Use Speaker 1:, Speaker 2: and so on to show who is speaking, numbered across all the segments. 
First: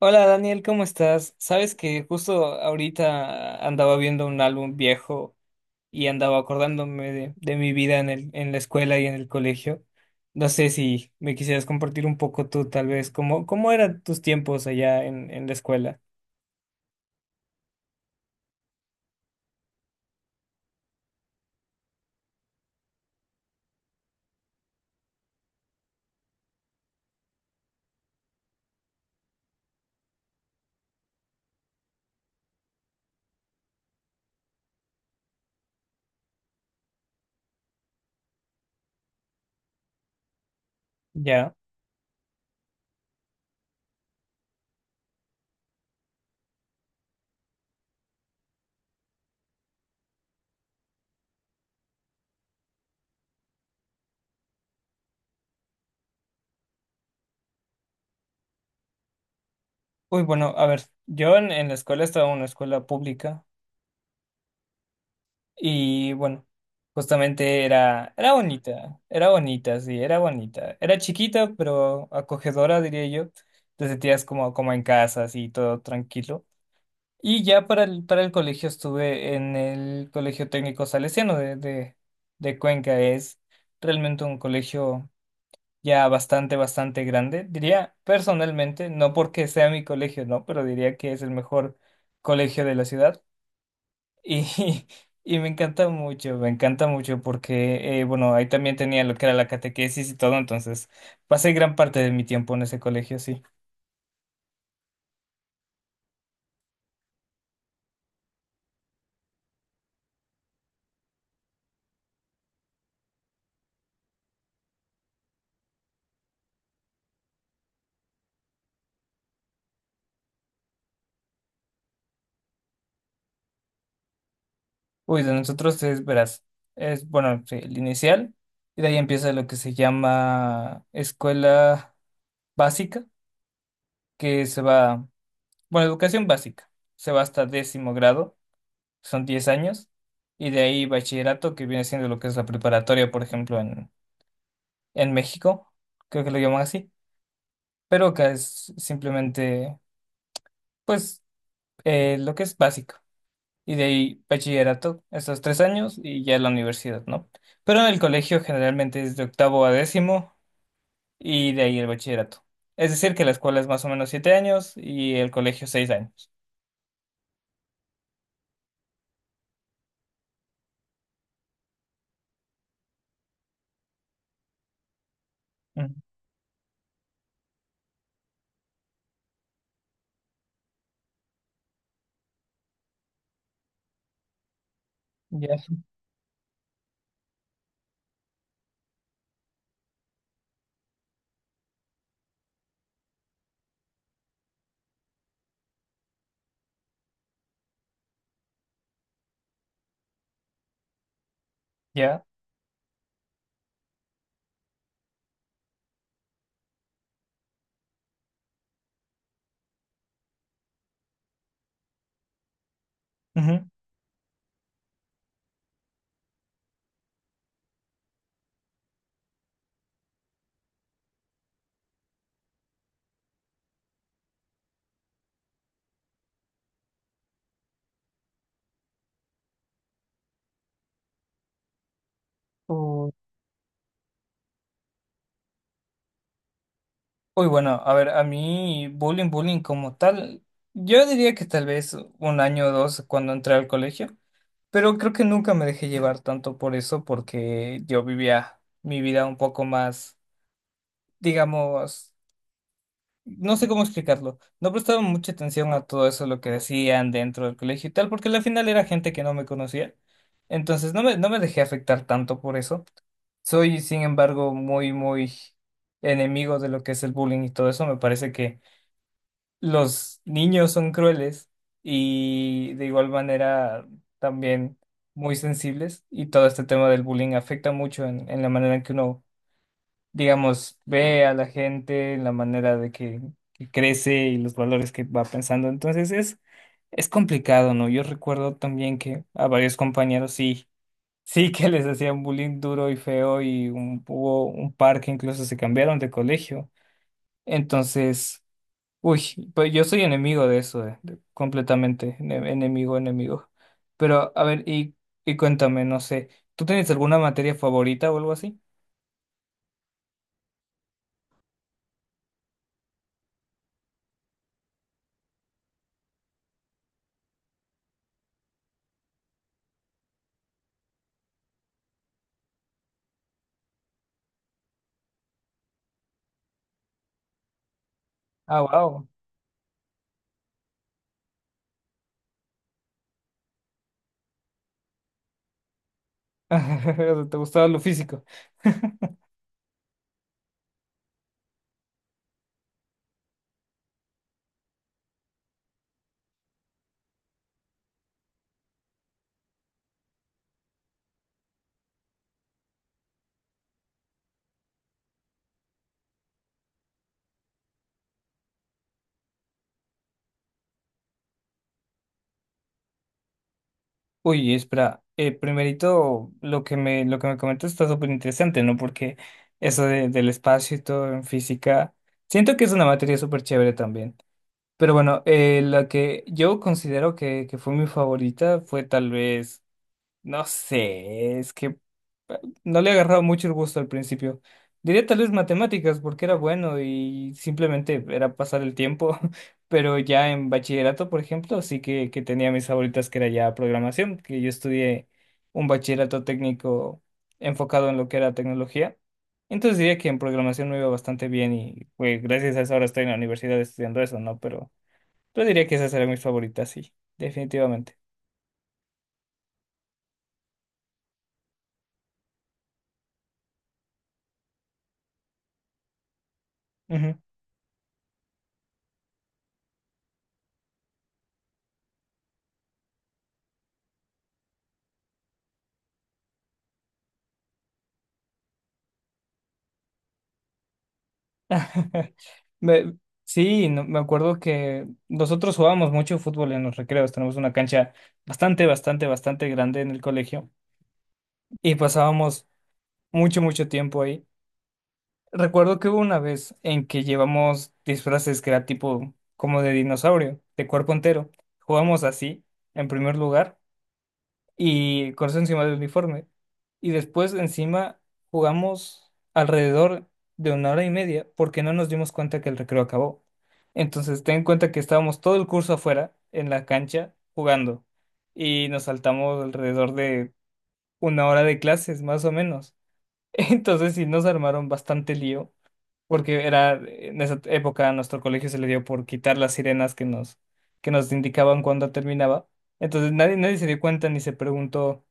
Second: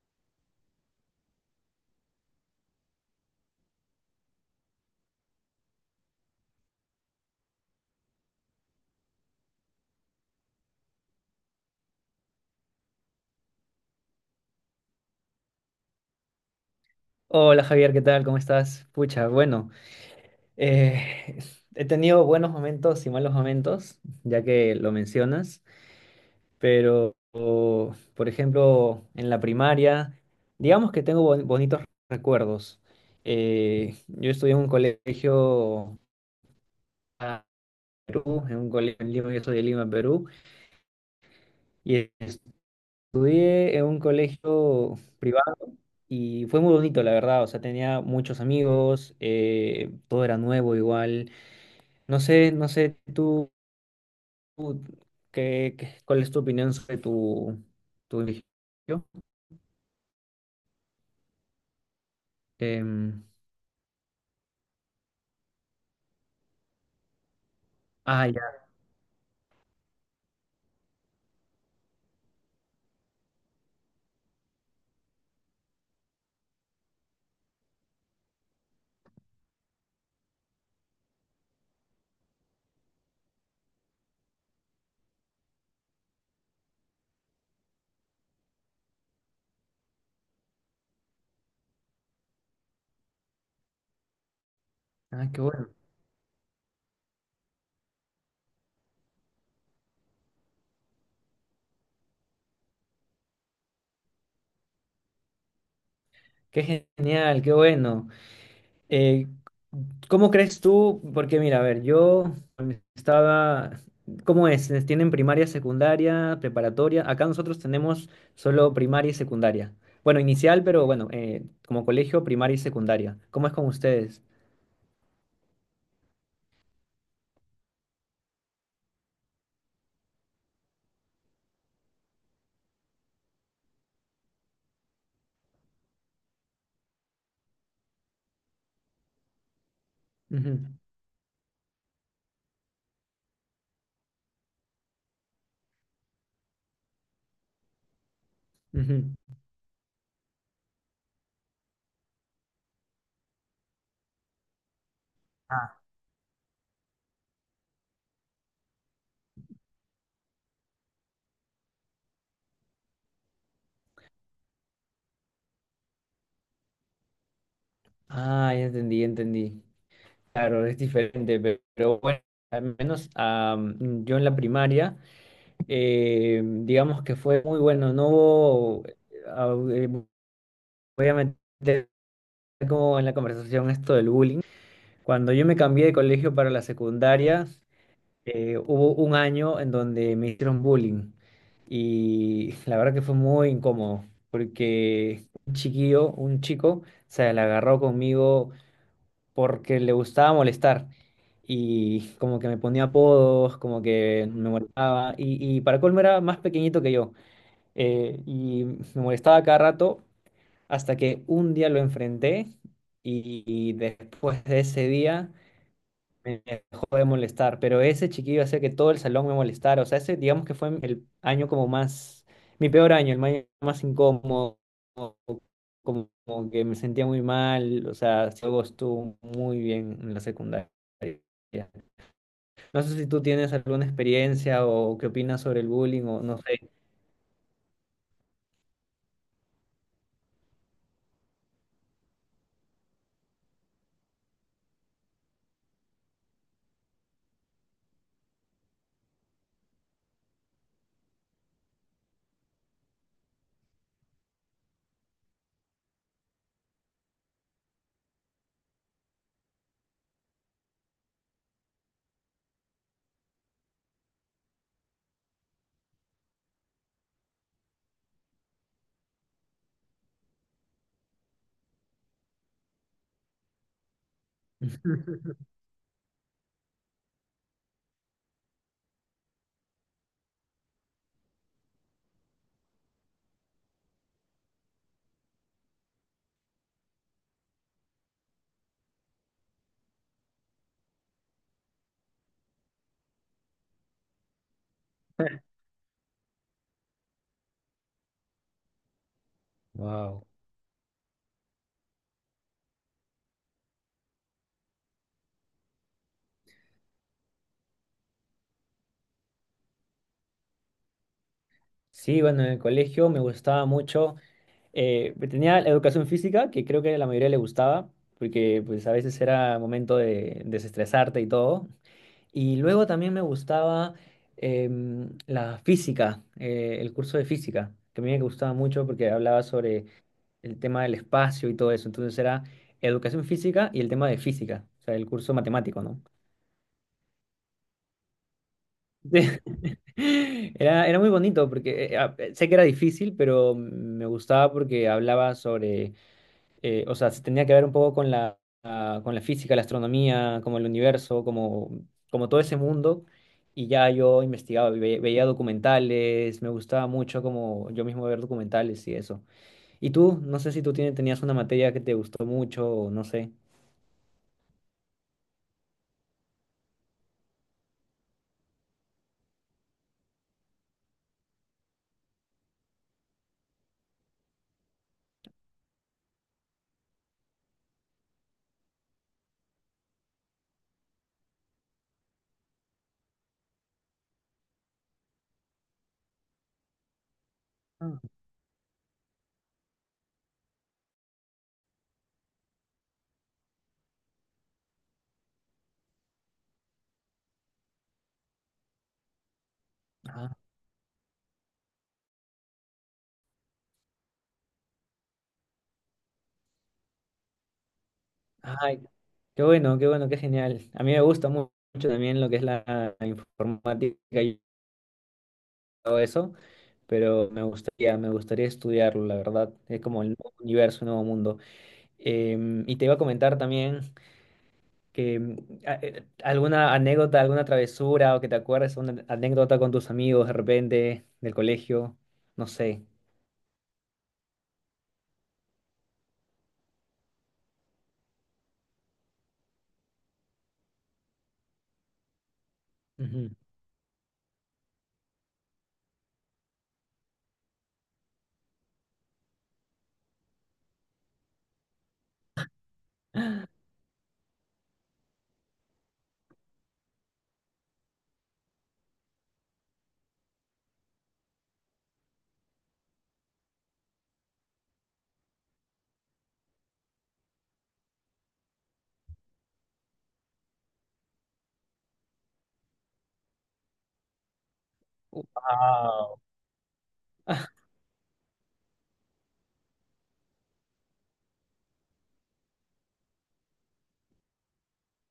Speaker 1: Hola Daniel, ¿cómo estás? Sabes que justo ahorita andaba viendo un álbum viejo y andaba acordándome de mi vida en la escuela y en el colegio. No sé si me quisieras compartir un poco tú, tal vez, cómo eran tus tiempos allá en la escuela.
Speaker 2: Hola Javier, ¿qué tal? ¿Cómo estás? Pucha, bueno, eh, he tenido buenos momentos y malos momentos, ya que lo mencionas, pero por ejemplo, en la primaria, digamos que tengo bonitos recuerdos. Yo estudié en un colegio acá en Perú, en un colegio en Lima. Yo soy de Lima, Perú,
Speaker 1: Ya.
Speaker 2: y estudié en un colegio privado, y fue muy bonito, la verdad. O sea, tenía muchos amigos, todo era nuevo igual. No sé tú. tú ¿Cuál es tu opinión sobre tu religión?
Speaker 1: Uy, bueno, a ver, yo en la escuela estaba en una escuela
Speaker 2: Em,
Speaker 1: pública. Y bueno, justamente era,
Speaker 2: ah,
Speaker 1: era
Speaker 2: ya.
Speaker 1: bonita, era bonita, sí, era bonita. Era chiquita, pero acogedora, diría yo. Te sentías como en casa, así, todo tranquilo. Y ya para el colegio estuve en el Colegio Técnico Salesiano de Cuenca. Es realmente un colegio ya bastante grande. Diría personalmente, no porque sea mi colegio, no, pero diría que es el mejor colegio de la ciudad. Y,
Speaker 2: Ah,
Speaker 1: y
Speaker 2: qué bueno,
Speaker 1: me encanta mucho porque, bueno, ahí también tenía lo que era la catequesis y todo, entonces pasé gran parte de mi tiempo en ese colegio, sí.
Speaker 2: qué genial, qué bueno. Eh, ¿Cómo crees tú? Porque mira, a ver, yo estaba, ¿cómo es? ¿Les ¿Tienen primaria, secundaria, preparatoria? Acá nosotros tenemos solo primaria y secundaria. Bueno, inicial, pero bueno, como colegio, primaria y secundaria. ¿Cómo es con ustedes?
Speaker 1: Uy, de nosotros es, verás, es, bueno, sí, el inicial, y de ahí empieza lo que se llama escuela básica, que se va, bueno, educación básica, se va hasta décimo grado, son 10 años, y
Speaker 2: Ujú,
Speaker 1: de ahí bachillerato, que viene siendo lo que es la preparatoria, por ejemplo, en México, creo que lo llaman así, pero acá es
Speaker 2: ujú.
Speaker 1: simplemente, pues, lo que es básico. Y de ahí bachillerato, esos 3 años y ya la universidad, ¿no? Pero en el colegio generalmente es de octavo a décimo y de ahí el bachillerato. Es decir, que la escuela es más o menos 7 años y el colegio 6 años.
Speaker 2: Ah, ya entendí, ya entendí. Claro, es diferente, pero bueno, al menos yo en la primaria,
Speaker 1: Ujú.
Speaker 2: digamos que fue muy bueno. No hubo, voy a meter como conversación esto. Cuando yo
Speaker 1: Ya,
Speaker 2: me cambié de colegio para la secundaria, hubo un año en donde me hicieron bullying, y la verdad que fue muy incómodo porque un chiquillo, un chico, se le agarró conmigo porque le gustaba molestar, y
Speaker 1: ya.
Speaker 2: como que me ponía apodos, como que me molestaba, y para colmo era más pequeñito que yo. Y me molestaba cada rato hasta que un día lo enfrenté,
Speaker 1: Ujú.
Speaker 2: y después de ese día me dejó de molestar. Pero ese chiquillo hacía que todo el salón me molestara. O sea, ese digamos que fue el año como más, mi peor año, el año más incómodo, como, como que me sentía muy mal. O sea, luego estuvo muy bien en la secundaria. No sé si
Speaker 1: Uy,
Speaker 2: tú tienes alguna experiencia o qué opinas sobre el bullying, o no sé.
Speaker 1: uy, bueno, a ver, a mí bullying, bullying como tal, yo diría que tal vez un año o dos cuando entré al colegio. Pero creo que nunca me dejé llevar tanto por eso porque yo vivía mi vida un poco más, digamos. No sé cómo explicarlo. No prestaba mucha atención a todo eso, lo que decían dentro del colegio y tal, porque al final era gente que no me conocía. Entonces no me dejé afectar tanto por eso. Soy, sin embargo, muy, muy enemigo de lo que es el bullying y todo eso. Me parece que los niños son crueles y de igual manera también muy sensibles, y todo este tema del bullying afecta mucho en la manera en que uno, digamos, ve a la gente, en la manera de que crece y los valores que va pensando. Entonces es complicado, ¿no? Yo recuerdo también que a varios compañeros sí. Sí que les hacían bullying duro y feo, y hubo un par que incluso se cambiaron de colegio. Entonces, uy, pues yo soy
Speaker 2: Wow.
Speaker 1: enemigo de eso, completamente, enemigo, enemigo. Pero, a ver, y cuéntame, no sé, ¿tú tienes alguna materia favorita o algo así?
Speaker 2: Sí, bueno, en el colegio me gustaba mucho. Tenía la educación física, que creo que a la mayoría le gustaba, porque pues a veces era momento de desestresarte y todo. Y luego también me gustaba la física, el curso de física, que a mí me gustaba
Speaker 1: Ah,
Speaker 2: mucho
Speaker 1: wow.
Speaker 2: porque hablaba sobre el tema del espacio y todo eso. Entonces era educación física y el tema de física, o sea, el curso matemático, ¿no?
Speaker 1: ¿Te gustaba lo físico?
Speaker 2: Era muy bonito porque sé que era difícil, pero me gustaba porque hablaba sobre o sea, se tenía que ver un poco con la, con la física, la astronomía, como el universo, como todo ese mundo. Y ya yo investigaba, veía documentales, me gustaba mucho como yo mismo ver documentales y eso. ¿Y tú? No sé si tenías una materia que te gustó mucho, o no sé.
Speaker 1: Uy, espera, primerito, lo que me comentas está súper interesante, ¿no? Porque eso del espacio y todo en física, siento que es una materia súper chévere también. Pero bueno, la que yo considero que fue mi favorita fue tal vez. No sé, es que no le agarraba mucho el gusto al principio. Diría tal vez matemáticas, porque era bueno y simplemente
Speaker 2: Ah,
Speaker 1: era pasar el tiempo, pero ya en bachillerato, por ejemplo, sí que tenía mis favoritas, que era ya programación, que yo estudié un bachillerato técnico enfocado en lo que era tecnología. Entonces diría que en
Speaker 2: ah,
Speaker 1: programación me iba bastante bien y pues gracias a eso ahora estoy en la universidad estudiando eso, ¿no? Pero diría que esas eran mis favoritas, sí, definitivamente.
Speaker 2: ay, qué bueno, qué bueno, qué genial. A mí me gusta mucho también lo que es la informática y todo eso, pero me gustaría estudiarlo, la verdad. Es como el nuevo universo, un nuevo mundo. Y te iba a comentar también que alguna anécdota, alguna travesura o que te acuerdes, una anécdota con tus amigos de repente del colegio, no sé.
Speaker 1: Me- sí, me acuerdo que nosotros jugábamos mucho fútbol en los recreos. Tenemos una cancha bastante, bastante, bastante grande en el colegio y pasábamos
Speaker 2: Ujú.
Speaker 1: mucho, mucho tiempo ahí. Recuerdo que hubo una vez en que llevamos disfraces que era tipo como de dinosaurio, de cuerpo entero. Jugamos así, en primer lugar y con eso encima del uniforme. Y después encima jugamos alrededor de 1 hora y media porque no nos dimos cuenta que el recreo acabó. Entonces ten en cuenta que estábamos todo el curso afuera, en la cancha, jugando. Y nos saltamos alrededor de 1 hora de clases, más o menos. Entonces sí nos armaron bastante lío,
Speaker 2: Guau.
Speaker 1: porque era, en esa época a nuestro colegio se le dio por quitar las sirenas que nos indicaban cuándo terminaba. Entonces nadie se dio cuenta ni se preguntó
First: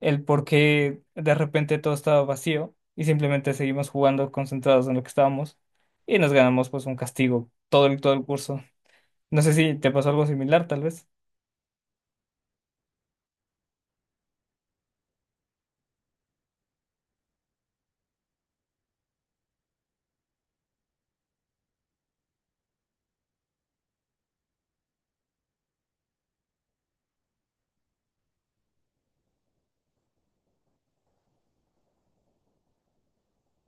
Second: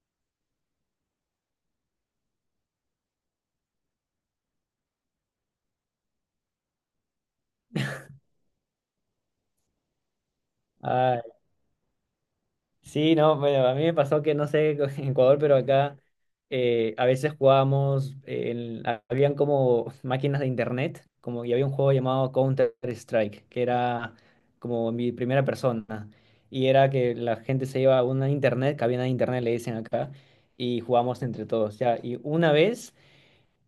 Speaker 1: el por qué de repente todo estaba vacío, y simplemente seguimos jugando concentrados en lo que estábamos y nos ganamos pues un castigo todo el curso. No sé si te pasó algo similar, tal vez.
Speaker 2: Sí, no, bueno, a mí me pasó que no sé en Ecuador, pero acá a veces jugábamos, habían como máquinas de internet, como y había un juego llamado Counter-Strike, que era como mi primera persona. Y era que la gente se iba a una internet, cabina de internet le dicen acá, y jugábamos entre todos, ya. Y una vez...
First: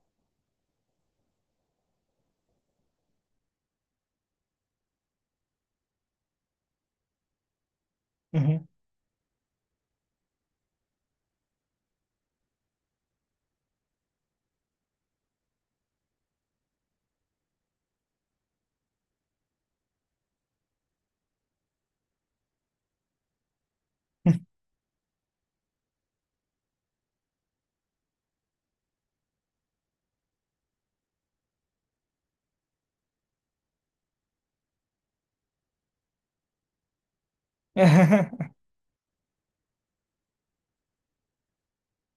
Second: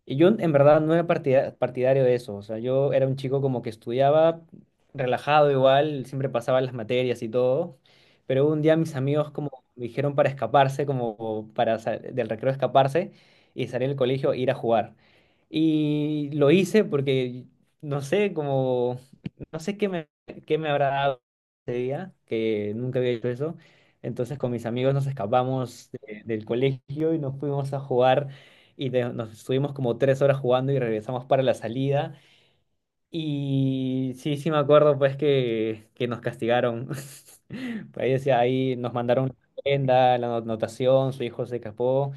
Speaker 2: Y yo en verdad no era partidario de eso. O sea, yo era un chico como que estudiaba relajado igual, siempre pasaba las materias y todo, pero un
Speaker 1: Ujú.
Speaker 2: día mis amigos como me dijeron para escaparse, como para del recreo escaparse y salir del colegio e ir a jugar. Y lo hice porque, no sé, como no sé qué me habrá dado ese día, que nunca había hecho eso. Entonces con mis amigos nos escapamos del colegio y nos fuimos a jugar, y nos estuvimos como 3 horas jugando y regresamos para la salida. Y sí, sí me acuerdo pues que nos castigaron. Por ahí decía, ahí nos mandaron la prenda, la anotación, su hijo se escapó.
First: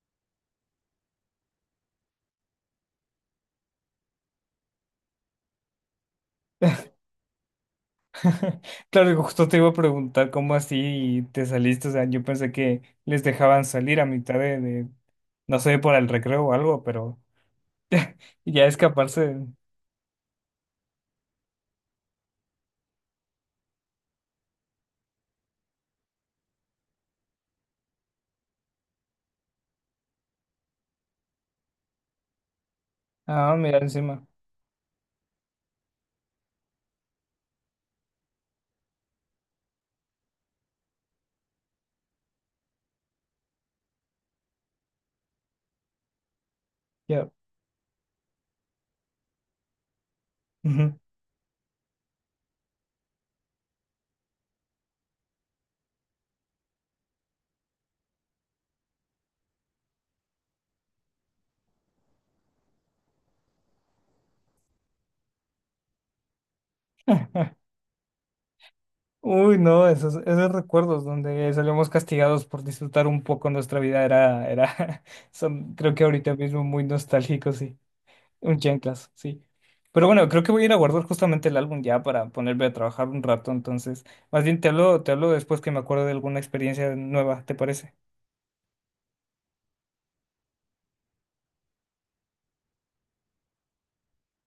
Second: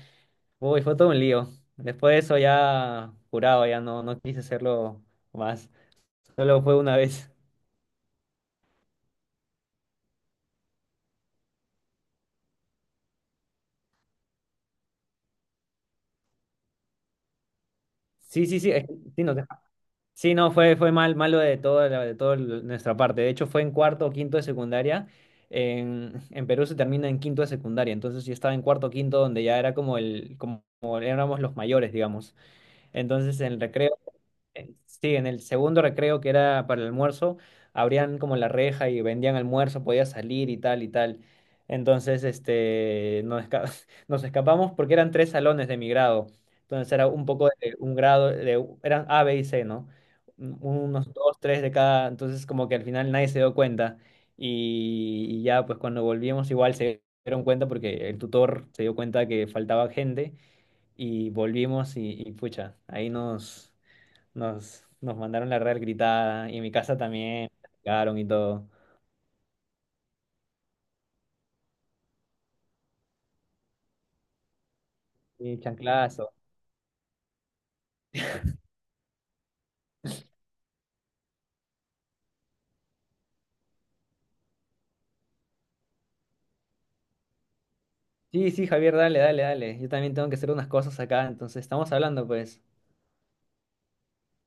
Speaker 2: Uy, fue todo un lío. Después de eso ya curado, ya no, no quise hacerlo más. Solo fue una vez.
Speaker 1: Claro, y justo te iba a preguntar cómo así te saliste. O sea, yo pensé que les dejaban salir a mitad de no sé, por el recreo o algo, pero
Speaker 2: Sí, sí,
Speaker 1: ya
Speaker 2: sí, es sí,
Speaker 1: escaparse.
Speaker 2: sí, no, fue malo de nuestra parte. De hecho, fue en cuarto o quinto de secundaria. En Perú se termina en quinto de secundaria, entonces yo estaba en cuarto o quinto, donde ya era como el, como como éramos los mayores, digamos. Entonces en
Speaker 1: Ah,
Speaker 2: el
Speaker 1: mira,
Speaker 2: recreo
Speaker 1: encima.
Speaker 2: sí, en el segundo recreo, que era para el almuerzo, abrían como la reja y vendían almuerzo, podía salir y tal y tal. Entonces, nos escapamos porque eran tres salones de mi grado. Entonces era un
Speaker 1: Ya.
Speaker 2: poco de un grado, eran A, B y C, ¿no?
Speaker 1: Ujú.
Speaker 2: Unos dos, tres de cada. Entonces, como que al final nadie se dio cuenta. Y ya, pues cuando volvimos, igual se dieron cuenta porque el tutor se dio cuenta que faltaba gente, y volvimos y, pucha, ahí nos. Nos mandaron la real gritada, y en mi casa también sacaron y todo.
Speaker 1: Uy, no, esos recuerdos donde salíamos castigados por disfrutar un poco nuestra vida
Speaker 2: Y
Speaker 1: son, creo que
Speaker 2: chanclazo.
Speaker 1: ahorita mismo muy nostálgicos, sí. Un chanclas, sí. Pero bueno, creo que voy a ir a guardar justamente el álbum ya para ponerme a trabajar un rato, entonces más bien te hablo después, que me acuerdo de alguna experiencia nueva, ¿te parece?
Speaker 2: Sí, sí, Javier, dale, dale, dale. Yo también tengo que hacer unas cosas acá, entonces estamos hablando, pues.